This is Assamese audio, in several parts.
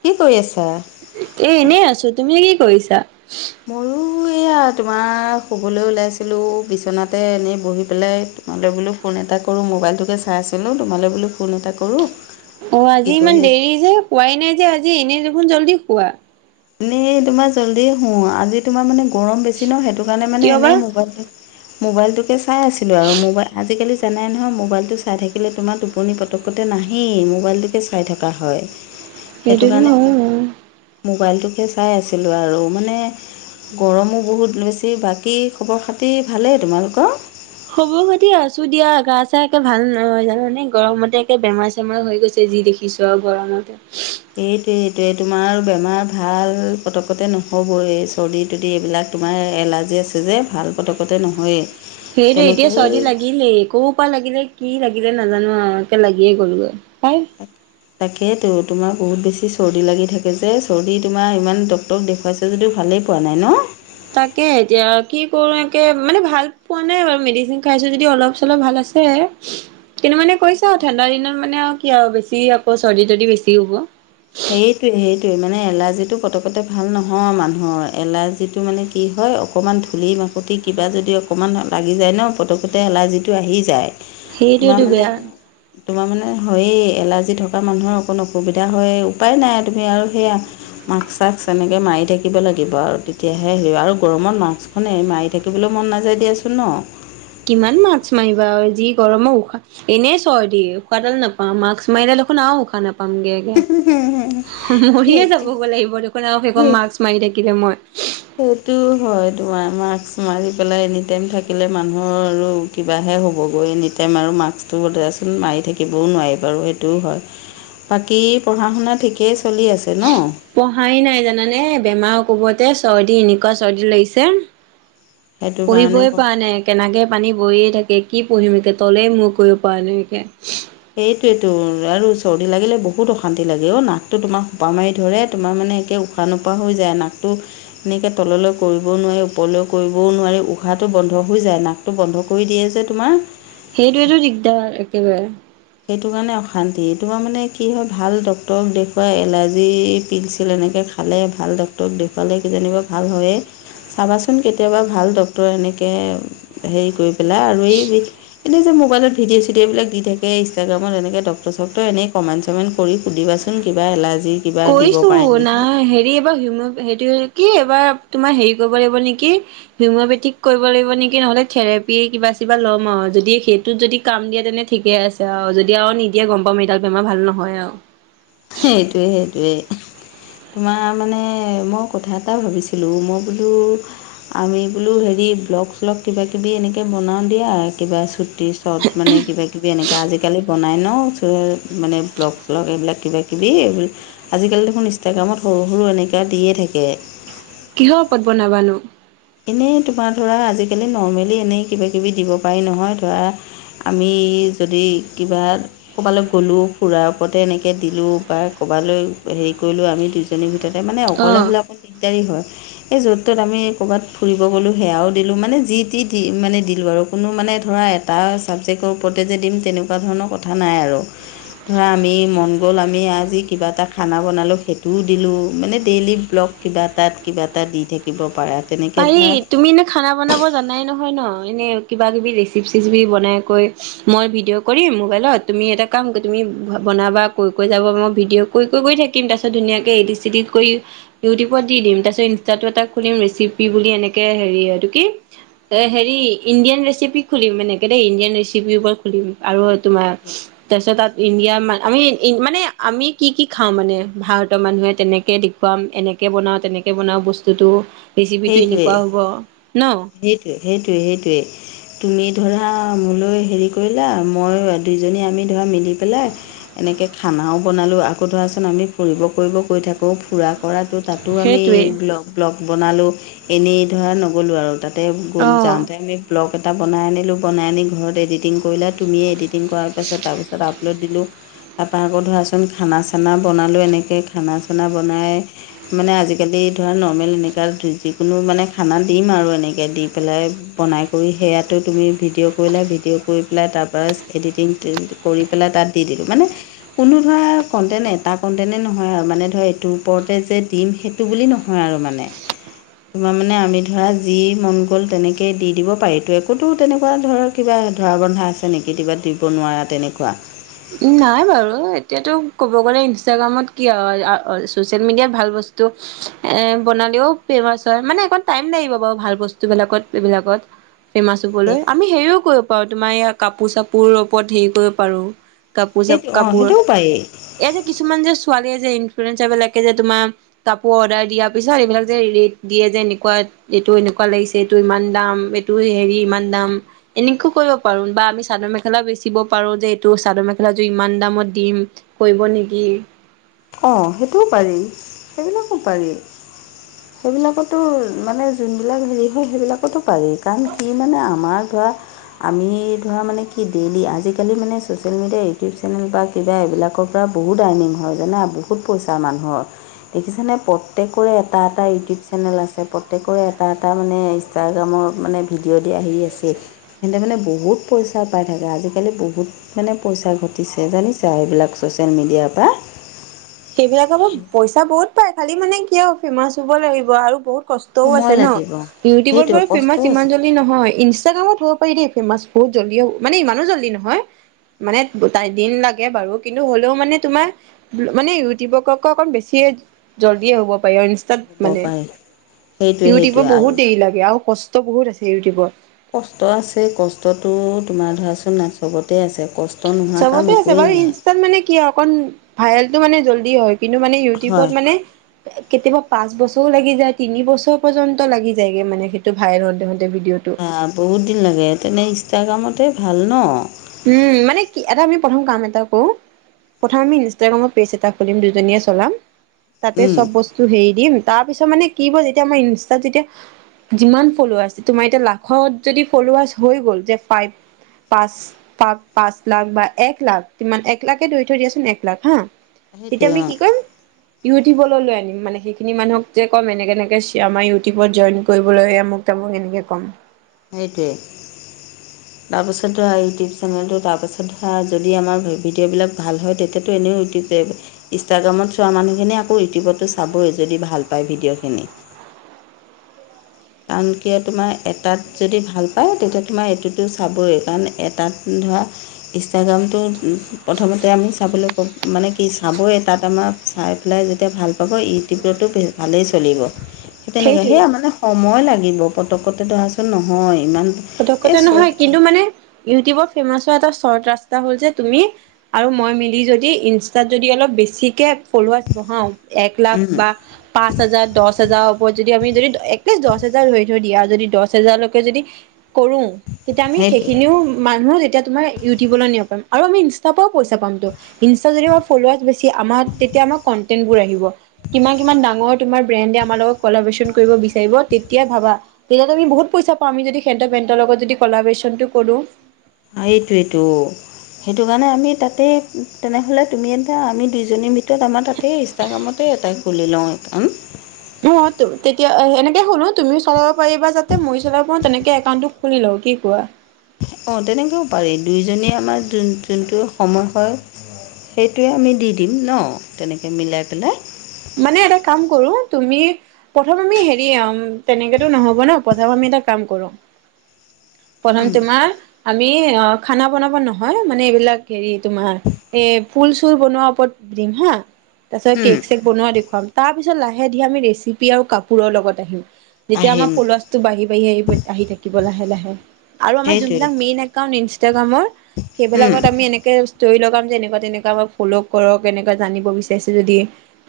কি কৈ আছা? এ এনেই আছো। তুমি কি কৰিছা? ময়ো এইয়া তোমাৰ শুবলৈ ওলাইছিলোঁ বিচনাতে এনেই বহি পেলাই তোমালৈ বোলো ফোন এটা কৰোঁ মোবাইলটোকে চাই আছিলোঁ। তোমালৈ বোলো ফোন এটা কৰোঁ অ কি আজি কৰি ইমান আছ দেৰি যে শুৱাই নাই যে আজি এনে দেখোন জল্দি শুৱা। এনেই তোমাৰ জল্দি শু আজি তোমাৰ মানে গৰম বেছি ন। সেইটো কাৰণে মানে কিয় বা? এনেই মোবাইলটো মোবাইলটোকে চাই আছিলো আৰু মোবাইল আজিকালি জানেই নহয় মোবাইলটো চাই থাকিলে তোমাৰ টোপনি পতককতে নাহেই মোবাইলটোকে চাই থকা হয়। [inaudible] সেইটো কাৰণে হয় বাৰু। মোবাইলটোকে চাই আছিলোঁ আৰু মানে গৰমো বহুত বেছি বাকী খবৰ খাতি ভালেই তোমালোকৰ? খবৰ খাতি আছো দিয়া গা চা একে ভাল নহয় জান মানে গৰমতে একে বেমাৰ জেমাৰ হৈ গৈছে যি দেখিছো আও গৰমতে। সেইটোৱে এইটোৱে তোমাৰ বেমাৰ ভাল পটকতে নহ'ব এই চৰ্দি তৰ্দি এইবিলাক। তোমাৰ এলাৰ্জি আছে যে ভাল পতকতে নহয়ে। সেইটো এতিয়া চৰ্দি লাগিলে কৌ পা লাগিলে। কি লাগিলে নাজানো আও একে লাগিয়ে গ'ল গৈ। তাক তাকে তো তোমাৰ বহুত বেছি চৰ্দি লাগি থাকে যে চৰ্দি তোমাৰ ইমান ডক্তৰক দেখুৱাইছ যদিও ভালেই পোৱা নাই ন। তাকে এতিয়া আৰু কি কৰো মানে ভাল পোৱা নাই বাৰু মেডিচিন খাইছো যদি অলপ চলপ ভাল আছ- হে কিন্তু মানে কৈছা আও ঠাণ্ডা দিনত মানে আও কি আও বেছি আকৌ চৰ্দি তৰ্দি বেছি হ'ব। সেইটোৱে সেইটোৱে মানে এলাৰ্জি টো পটকতে ভাল নহয় মানুহৰ এলাৰ্জিটো মানে। কি হয় অকণমান ধূলি মাকতি কিবা যদি অকণমান লাগি যায় ন পটকতে এলাৰ্জিটো আহি যায়। তোমাৰ সেইটোৱেতো মানে, বেয়া তোমাৰ মানে হয় এলাৰ্জি থকা মানুহৰ অকণ অসুবিধা হয়ো। উপাই নাই তুমি আৰু সেয়া - মাক্স চাক্স এনেকে মাৰি থাকিব লাগিব আৰু তেতিয়াহে হে, আৰু গৰত মাক্স [unintelligible] মাৰি থাকিবলৈ মন নাযায় দিয়াচোন ন? কিমান মাক্স মাৰিবা আৰু যি গৰমৰ উশাহ এনেই চৰ্দি উশাহডাল নাপাম মাক্স মাৰিডাল দেখোন আৰু উশাহ নাপামগেগে। মৰিয়ে সেইটো যাব লাগিব দেখোন আৰু সেইখন সেই মাৰ্ক মাৰি থাকিলে মই। সেইটো হয় তোমাৰ মাস্ক মাৰি পেলাই এনি টাইম থাকিলে মানুহৰ আৰু। কিবাহে হ'বগৈ এনিটাইম আৰু মাস্কটো বোধই আছিল আৰু মাৰি থাকিবও নোৱাৰি বাৰু সেইটোও হয়। বাকী পঢ়াশুনা ঠিকেই চলি আছে ন'? পঢ়াই নাই জানানে বেমাৰ কবতে চৰ্দি এনেকুৱা চৰ্দি লাগিছে। সেইটো কাৰণে পঢ়িবই পৰা নাই। নাকে পানী বইয়ে থাকে কি পঢ়িমকৈ এতিয়া তলেই মূৰ কৰিব পৰা নাই বিষাই। সেইটোৱেতো আৰু চৰ্দি লাগিলে বহুত অশান্তি লাগে অ, নাকটো তোমাৰ সোপা মাৰি ধৰে তোমাৰ মানে একে উশাহ নোপোৱা হৈ যায়, নাকটো এনেকৈ তললৈ কৰিবও নোৱাৰি, ওপৰলৈ কৰিবও নোৱাৰি, উশাহটো বন্ধ হৈ যায় নাক টো বন্ধ কৰি দিয়ে যে তোমাৰ। সেইটোৱেতো দিগদাৰ একেবাৰে। সেইটো কাৰণে অশান্তি, তোমাৰ মানে কি হয় ভাল ডক্তৰক দেখুৱাই এলাৰ্জি, পিল ছিল এনেকে খাই ভালে ভাল ডক্তৰক দেখুৱালে কি জানিবা ভাল হয়য়ে। চাবাচোন কেতিয়াবা ভাল ডক্তৰ এনেকে হেৰি কৰি পেলাই আৰু এই, এতিয়া যে মোবাইলত ভিডিঅ' চিডিঅ' বিলাক দি থাকে। তে ইনষ্টাগ্ৰামত এনেক ডক্তৰ চক্তৰ এনেই কমেণ্ট চমেণ্ট কৰি সুধিবা চোন কিবা এলাৰ্জি কিবা দিব কৈছো পাৰে নেকি নাই হেৰি এইবাৰ হিম' সেইটোৱে কি এইবাৰ, তোমাৰ হেৰি কৰিব লাগিব নেকি? হিমপেথিক কৰিব লাগিব নেকি, নহলে থেৰাপি কিবা চিবা ল'ম আৰু, যদি সেইটোত যদি কাম দিয়ে তেনে ঠিকে আছে আৰু যদি আৰু নিদিয়ে গম পাম তেতিয়া বেমাৰ ভাল নহয় আৰু। সেইটোৱে সেইটোৱে। তোমাৰ মানে মই কথা এটা ভাবিছিলোঁ, মই বোলো আমি বোলো হেৰি ব্লগ চলগ কিবা কিবি এনেকে বনাওঁ দিয়া, কিবা চুট [unintelligible] চব মানে কিবা কিবি এনেকা আজিকালি বনাই ন' মানে ব্লগ চলগ এইবিলাক কিবা কিবি, আজিকালি দেখোন ইনষ্টাগ্ৰামত সৰু সৰু এনেকুৱা দিয়ে থাকে। কিহৰ ওপৰত বনাবানো? এনেই তোমাৰ ধৰা আজিকালি নৰ্মেলি এনেই কিবা কিবি দিব পাৰি নহয় ধৰা আমি, যদি কিবা ক'বালৈ গ'লোঁ, ফুৰাৰ ওপৰতে এনেকে দিলোঁ বা ক'বালৈ হেৰি কৰিলোঁ আমি দু [unintelligible] ভিতৰতে মানে অকলে অ হ'লে অকণ দিগদাৰি হয়, এই য'ত তত আমি ক'বাত ফুৰিব গ'লোঁ সেয়াও দিলোঁ মানে যি টি দি মানে দিলোঁ আৰু কোনো মানে ধৰা এটা ছাবজেক্টৰ ওপৰতে যে দিম তেনেকুৱা ধৰণৰ কথা নাই আৰু। ধৰা আমি মন গ'ল আমি আজি কিবা এটা খানা বনালোঁ, সেইটোও দিলোঁ, মানে ডেইলি ব্লগ কিবা এটাত কিবা এটা দি থাকিব পাৰা। তেনেকৈ পাৰি ধৰা তুমি ন খানা বনাব জানাই নহয় ন' এনে কিবা কিবি ৰেচিপি চিচিপি বনাইৈ মই ভিডিঅ' কৰিম মোবাইলত, তুমি এটা কাম তুমি কৰা বনাবা কৈ কৈ যাব মই ভিডিঅ' কৈ কৈ গৈ থাকি [unintelligible] তাৰপছত ধুনীয়াকে এদিট চেদিট কৰি ইউটিউত দি দিম তাৰপিছত ইনষ্টাটো এটা খুলিম ৰেচিপ পি বুলি এনেকে হেৰি, এইটো কি? এ হেৰি ইণ্ডিয়ান ৰেচিপি খুলিম এনেকে দেই ইণ্ডিয়ান ৰেচিপিৰ ওপৰত খুলিম আৰু তোমাৰ সেইটোৱে তাৰপিছত তাত ইণ্ডিয়াৰ আমি মানে আমি কি কি খাওঁ মানে ভাৰতৰ মানুহে তেনেকে খুৱাম এনেকে বনাওঁ তেনেকৈ বনাওঁ বস্তুটো ৰেচিপিটো সেইটোৱে, এনেকুৱা হ'ব ন সেইটোৱে, সেইটোৱে সেইটোৱে। তুমি ধৰা মোলৈ হেৰি কৰিলা, মই দুইজনী আমি ধৰা মিলি পেলাই এনেকে খানাও বনালো, আকৌ ধৰাচোন আমি ফুৰিব কৰিব কৰি থাকো, ফুৰা কৰাটো তাতো আমি সেইটোৱে ব্লগ ব্লগ বনালোঁ, এনেই ধৰা নগ'লোঁ আৰু তাত। তে গ'ল অ যাওঁতে আমি ব্লগ এটা বনাই আনিলো বনাই আনি ঘৰত এডিত এডিং কৰিল তুমিয়ে এডিটিং কৰাৰ পাছত তাৰপিছত আপলোড দিলোঁ, তাৰপৰা আকৌ ধৰাচোন খানা চানা বনালোঁ, এনেকে খানা চানা বনাই মানে আজিকালি ধৰা নৰ্মেল এনেকা যিকোনো মানে খানা দিম আৰু এনেকৈ দি পেলাই বনাই কৰি সেয়াটো তুমি ভিডিঅ' কৰিলে ভিডিঅ' কৰি পেলাই তাৰপৰা এডিটিং [unintelligible] কৰি পেলাই তাত দি দিলোঁ, মানে কোনো ধৰা কণ্টেণ এটা কণ্টেনেই নহয় আৰু মানে ধৰ এইটোৰ ওপৰতে যে দিম সেই, টো বুলি নহয় আৰু মানে। তোমাৰ মানে আমি ধৰা যি মন গ'ল তেনেকেই দি দিব পাৰিতো একোতো তেনেকুৱা ধৰ কিবা ধৰা বন্ধা আছে নেকি কিবা দিব নোৱাৰা তেনেকুৱা? উম নাই বাৰু এতিয়াতো ক'ব গ'লে ইনষ্টাগ্ৰামত কি আও আ ছচিয়েল মিডিয়াত ভাল বস্তু এ বনালেও ফেমাচ হয় মানে অকণ টাইম লাগিব বাৰু ভাল বস্তুবিলাকত এইবিলাকত। ফেমাছ হবলৈ আমি হেৰিও কৰিব পাৰো তোমাৰ ইয়াৰ কাপোৰ চাপোৰ ওপৰত হেৰি কৰিব পাৰো। কাপোৰ চাপ সেইটো অঁ কাপোৰ সেইটোও পাৰি এই যে কিছুমান যে ছোৱালীয়ে যে ইনফুলেঞ্চাৰ বিলাকে যে তোমাৰ কাপোৰ অৰ্ডাৰ দিয়াৰ পিছত এইবিলাক যে ৰেট দিয়ে যে এনেকুৱা এইটো এনেকুৱা লাগিছে এইটো ইমান দাম এইটো হেৰি ইমান দাম। এনেকুৱও কৰিব পাৰো বা আমি চাদৰ মেখেলা ও বেচিব পাৰো যে এইটো চাদৰ মেখে যোৰ ইমান দামত দিম কৰিব নেকি? অ সেইটোও পাৰি সেইবিলাকো পাৰি। সেইবিলাকতো মানে যোনবিলাক হেৰি হয় সেইবিলাকতো পাৰি কাৰণ কি মানে আমাৰ ধৰা আমি ধৰা মানে কি ডেইলি আজিকালি মানে ছ'চিয়েল মিডিয়া ইউটিউব চেনেল বা কিবা এইবিলাকৰ পৰা বহুত আৰ্নিং হয় জানা বহুত পইচাৰ মানুহৰ। দেখিছেনে প্ৰত্যেকৰে এটা এটা ইউটিউব চেনেল আছে প্ৰত্যেকৰে এটা এটা মানে ইনষ্টাগ্ৰামত মানে ভিডিঅ' দি আহি আছে। সিহঁতে মানে বহুত পইচা পাই থাকে আজিকালি বহুত মানে পইচা ঘটিছে জানিছা সেইবিলাক ছ'চিয়েল মিডিয়াৰ পা সেইবিলাকৰ কামত পইচা বহুত পাই খালি মানে কিয় ফেমাচ হব লাগিব আৰু বহুত ক। ষ্টও সময় আছে ন লাগিব ইউটিউবত সেইটোৱে গৈ কষ্ট ফেমাচ আছে ইমান জল দি‌ নহয় ইনষ্টাগ্ৰামত হব পাৰি দেই ফেমছ বহুত জল্দিও মানে ইমান জল্দি নহয় মানে তাই দিন লাগে বাৰু কিন্তু হ'লেও মানে তোমাৰ মানে ইউটিউবকক অকণ বেছিয়ে জল্দি হ'ব পাৰিব ইন ষ্টাত হ'ব মানে পাৰে সেইটোৱে ইউটিউবৰ সেইটোৱে আৰু বহুত দেৰি লাগে আৰু কষ্ট বহুত আছে ইউটিউবত। কষ্ট আছে কষ্টটো তোমাৰ ধৰাচোন নাকচবতে আছে কচ চবতে আছে বাৰু ইনষ্টাত মানে কি অকন ভাইৰেলটো মানে জল্দি হয় কিন্তু মানে হয়। ইউটিউবত মানে কেতিয়াবা পাঁচ বছৰো লাগি যায় তিনি বছৰ পৰ্যন্ত লাগি যায়গে মানে সেইটো ভাইৰেল হওঁতে হওঁতে ভিডিঅ' টো। আ বহুত দিন লাগে তেনে ইনষ্টাগ্ৰামতে ভাল ন। উম মানে কি এটা আমি প্ৰথম কাম এটা কৰো প্ৰথমে আমি ইনষ্টাগ্ৰামৰ পেজ এটা খুলিম দুজনীয়ে চলাম তাতে উম। চব বস্ তো হেৰি দিম তাৰ পিছত মানে কি ব যেতিয়া আমাৰ ইনষ্টাত যেতিয়া যিমান ফলাৰছ তোমাৰ এতিয়া লাখত যদি ফলাৰ হৈ গ'ল যে ফাইভ পাঁচ পাক পাঁচ লাখ বা এক লাখ কিমান এক লাখে ধৰি থৈ দিয়াচোন এক লাখ হা। তেতিয়া সেইটোৱে আমি অ কি কৰিম? ইউটিউবলৈ লৈ আনিম মানে সেইখিনি মানুহক যে ক'ম এনেকে এনেকে চেয়েৰ মাৰি ইউটিউবত জইন কৰিবলৈ আমোক তামোক এনেকে ক'ম। সেইটোৱে তাৰপাছত ধৰা ইউটিউব চেনেলটো তাৰপাছত ধৰা যদি আমাৰ ভিডিঅ'বিলাক ভাল হয় তেতিয়া টো এনেই উঠি যাব। [unintelligible] ইষ্টাগ্ৰামত চোৱা মানুহখিনিয় আকৌ ইউটিউবতো চাবই যদি ভাল পায় ভিডিঅ'খিনি৷ কাৰণ কিয় তোমাৰ এটাত যদি ভাল পায় তেতিয়া তোমাৰ এইটোতো চাবই কাৰণ এটাত ধৰা ইনষ্টাগ্ৰামটো প্ৰথমতে আমি চাবলৈ কম মানে কি চাবই তাত আমাৰ চাই পেলাই যেতিয়া ভাল পাব ইউটিউবতো ভালেই চলিব। সেই তেনেকে সেইটোৱে সেয়া মানে সময় লাগিব পতকতে ধৰাচোন নহয় ইমান এই পতককতে চব নহয় কিন্তু মানে ইউটিউবৰ ফেমাচ হোৱা এটা চৰ্ত ৰাস্তা হল যে তুমি আৰু মই মিলি যদি ইনষ্টাত যদি অলপ বেছিকে ফ'লোৱাৰাছ বহাও এক লাখ বা পাঁচ হাজাৰ দছ হাজাৰৰ ওপৰত যদি আমি যদি এলিষ্টত দহ হাজাৰ হৈ থৈ দিয়া যদি দহ হজাৰলৈকে যদি কৰো তেতিয়া আমি সেইটোৱে সেইখিনিও মানুহ তেতিয়া তোমাৰ ইউটিউবলৈ নিয় পাম [unintelligible] আৰু আমি ইনষ্টাৰ পৰাও পইচা পামতো৷ ইনষ্টা যদি আমাৰ ফল'য়াৰছ বেছি আমাৰ তেতিয়া আমাৰ কণ্টেন্টবোৰ আহিব৷ কিমান-কিমান ডাঙৰ তোমাৰ ব্ৰেণ্ডে আমাৰ লগত কলাবৰেচন কৰিব বিচাৰিব৷ তেতিয়া ভাবা তেতিয়া তুমি বহুত পইচা পা আমি যদি সেন্ত বেন্দৰ লগত যদি কলাবেশচনটো কৰো৷ এইটোইটো৷ সেইটো কাৰণে আমি তাতেই তেনেহ'লে তুমি এতিয়া আমি দুইজনীৰ ভিতৰত আমাৰ তাতেই ইষ্টাগ্ৰামতে এটাই খুলি লও একাউণ্ট৷ অ তেতিয়া সেনেকে হ'লো তুমি চলাব পাৰিবা যাতে মইও চলাব পাৰো তেনেকে একাউণ্টটো শুনি লওঁ কি কোৱা? অ তেনেকৈও পাৰি দুইজনীয়ে আমাৰ যোনটো সময় হয় সেইটোৱে আমি দি দিম ন তেনেকৈ মিলাই পেলাই৷ মানে এটা কাম কৰো তুমি প্ৰথম আমি হেৰি তেনেকেতটো নহব ন প্ৰথম আমি এটা কাম কৰো প্ৰথম উম, তোমাৰ আমি অ খানা বনাব নহয় মানে এইবিলাক হেৰি তোমাৰ এ ফুল চুল বনোৱাৰ ওপৰত দিম হা৷ তাৰ পিছত হুম, কেক চেক বনোৱা দেখুৱাম তাৰ পিছত লাহে ধিৰে আমি ৰেচিপি আৰু কাপোৰৰ লগত আহিম৷ যেতিয়া আমাৰ আহিম ফলুৱাছটো ব বাঢ়ি-বাঢ়ি আহ আহি থাকিব লাহে-লাহে৷ আৰু আমাৰ সেইটোৱে যোনবিলাক মেইন একাউন্ট ইনষ্টাগ্ৰামৰ হুম, সেইবিলাকত আমি এনেকে ষ্টৰি লগাম যে এনেকুৱা তেনেকুৱা ফল' কৰক এনেকুৱা জানিব বিচাৰিছো যদি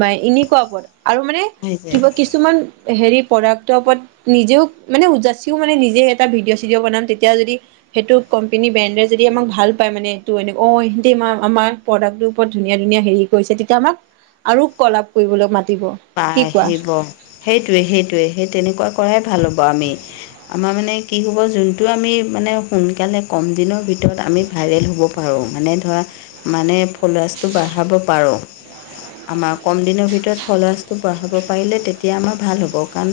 বা এনেকুৱা ওপৰত আৰু মানে আহি যায় কিবা কিছুমান হেৰি প্ৰডাক্টৰ ওপৰত নিজেও মানে উৎযাচিও মানে নিজে এটা ভিডিঅ' চিডিঅ' বনাম তেতিয়া যদি সেইটো কোম্পেনী ব্ৰেণ্ডে যদি আমাক ভাল পায় মানে এইটো এহতি আমা আমাৰ প্ৰডাক্টৰ ওপৰত ধুনীয়া-ধুনীয়া হেৰি কৰিছে তেতিয়া আমাক আৰু কলাপ কৰিবলৈ মাতিব৷ পা কি কোৱা আহিব সেইটোৱে-সেইটোৱে সেই তেনেকুৱা কৰাই ভাল হ'ব আমি৷ আমাৰ মানে কি হ'ব যোনটো আমি মানে সোনকালে কম দিনৰ ভিতৰত আমি ভাইৰেল হ'ব পাৰোঁ মানে ধৰা মানে ফ'লৰাচটো বাঢ়াব পাৰোঁ আমাৰ কম দিনৰ ভিতৰত ফলআৰচ বঢ়াব পাৰিলে তেতিয়া আমাৰ ভাল হ'ব কাৰণ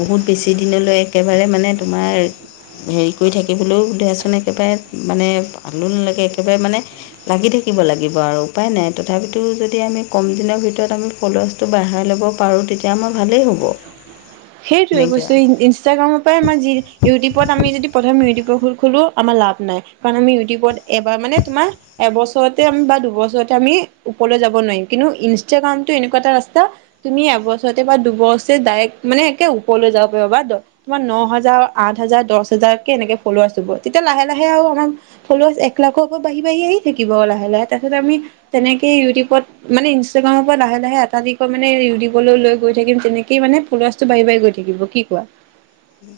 বহুত বেছি দিনলৈ একেবাৰে মানে তোমাৰ হেৰি কৰি থাকিবলৈও ধাচোন একেবাৰে মানে ভালো নালাগে একেবাৰে মানে লাগি থাকিব লাগিব আৰু উপায় নাই তথাপিতো যদি আমি কম দিনৰ ভিতৰত আমি ফলুৱাছটো বঢ়াই ল'ব ল'ব পাৰোঁ তেতিয়া মাৰ ভালেই হ'ব। সেইটোৱে এনেকৈ কৈছো ইনষ্টাগ্ৰামত আমাৰ যি ইউটিউবত আমি যদি প্ৰথম ইউটিউবৰ খোঁ আমাৰ লাভ নাই কাৰণ আমি ইউটিউবত এইবাৰ মানে তোমাৰ এবছৰতে আমি বা দুবছৰতে আমি ওপৰলৈ যাব নোৱাৰিম কিন্তু ইনষ্টাগ্ৰামতটো এনেকুৱা এটা ৰাস্তা তুমি এবছৰতে বা দুবছৰ ডাইৰেক্ট মানে একে ওপৰলৈ যাব পাৰিবা দ তোমাৰ ন হাজাৰ আঠ হাজাৰ দহ হাজাৰ কে এনেকে ফল আছো ব তেতিয়া লাহে লাহে আৰু আমাৰ ফলাৰছ একলাখো আকৌ বাঢ়ি-বাঢ়ি আহি থাকিব লাহে-লাহে তাৰিছত আমি তেনেকে ইউটিউবত মানে ইনষ্টাগ্ৰামৰ পৰা লাহে লাহে এটাইদি কৈ মানে ইউটিউবলৈ লৈ গৈ থাকিম তেনেকেই মানে ফ'ল'ৱাৰ্ছটো বাঢ়ি বাঢ়ি গৈ থাকিব কি কোৱা?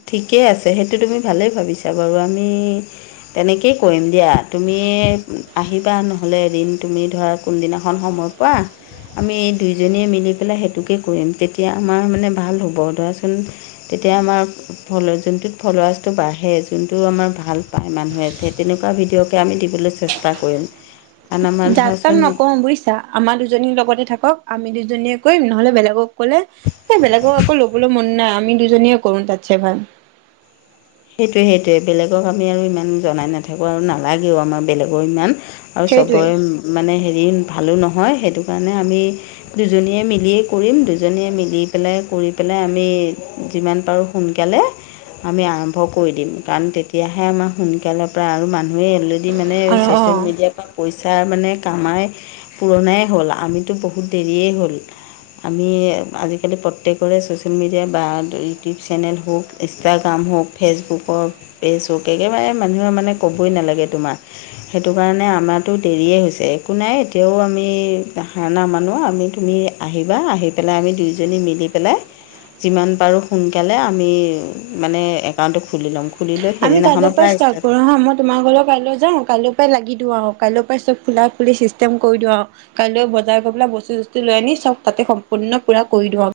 ঠিকে আছে সেইটো তুমি ভালেই ভাবিছা বাৰু আমি তেনেকেই কৰিম দিয়া তুমি আহিবা নহ'লে এদিন তুমি ধৰা কোনদিনাখন সময় পৰা আমি দুইজনীয়ে মিলি পেলাই সেইটোকে কৰিম তেতিয়া আমাৰ মানে ভাল হ'ব ধৰাচোন তেতিয়া আমাৰ ফ'ল'যোনটোত ফ'ল'ৱাৰাৰ্ছটো বাঢ়ে যোনটো আমাৰ ভাল পায় মানুহ আছে তে তেনেকুৱা ভিডিঅ'কে আমি দিবলৈ চেষ্টা কৰিম। কাৰণ আমাৰ যাক তাক ধৰাচোন নকওঁ বুজিছা। আমাৰ দুজনীৰ লগতে থাকক, আমি দুজনীয়ে কৰিম নহ'লে বেলেগক ক'লে এই বেলেগক আকৌ ল'বলৈ মন নাই আমি দুজনীয়ে কৰো তাতছে ভাল। সেইটোৱে সেইটোৱে বেলেগক আমি আৰু ইমান জনাই নাথাকো আৰু ন' আমাৰ বেলেগৰ ইমান আৰু সেইটোৱে চবৰে মানে হেৰি ভালো নহয় সেইটো কাৰণে আমি দুজনীয়ে মিলিয়ে কৰিম দুজনীয়ে মিলি পেলাই কৰি পেলাই আমি যিমান পাৰোঁ সোনকালে, আমি আৰ ভ কৰি দিম কাৰণ তেতিয়াহে আমাৰ সোনকালে পৰা আৰু মানুহেই ইয়ালে দি মানে অ', চ'চিয়েল অ'। মিডিয়াৰ পা পইচা মানে কামাই, পুৰণাই হ'ল, আমিতো বহুত দেৰিয়েই হ'ল। আমি আজিকালি প্ৰত্যেকৰে ছ'চিয়েল মিডিয়া বা ইউটিউব চেনেল হওক ইষ্টাগ্ৰাম হওক। ফেচবুকৰ, [unintelligible] মানুহে মানে ক'বই নালাগে তোমাৰ। সেইটো কাৰণে আমাৰো দেৰিয়ে হৈছে একো নাই এতিয়াও আমি হাৰ নামানো আমি তুমি আহিবা, আহি পেলাই আমি দুয়োজনী মিলি পেলাই যিমান পাৰোঁ সোনকালে আমি, মানে একাউণ্টটো খুলি ল'ম। খুলি লৈ আমি কাইলৰ সেইদিনাখনৰ পৰাই পৰা ষ্টাৰ্ট কৰোঁ হা? তোমাৰ ঘৰলৈ কাইলৈ যাওঁ কাইলৈৰ পৰাই লাগি দিওঁ আৰু কাইলৈৰ পৰাই চব ফুলা ফুলি চিষ্টেম কৰি দিওঁ আৰু। কাইলৈ বজাৰ গৈ পেলাই বস্তু চস্তু লৈ আনি চব তাতে সম্পূৰ্ণ পূৰা কৰি দিওঁ।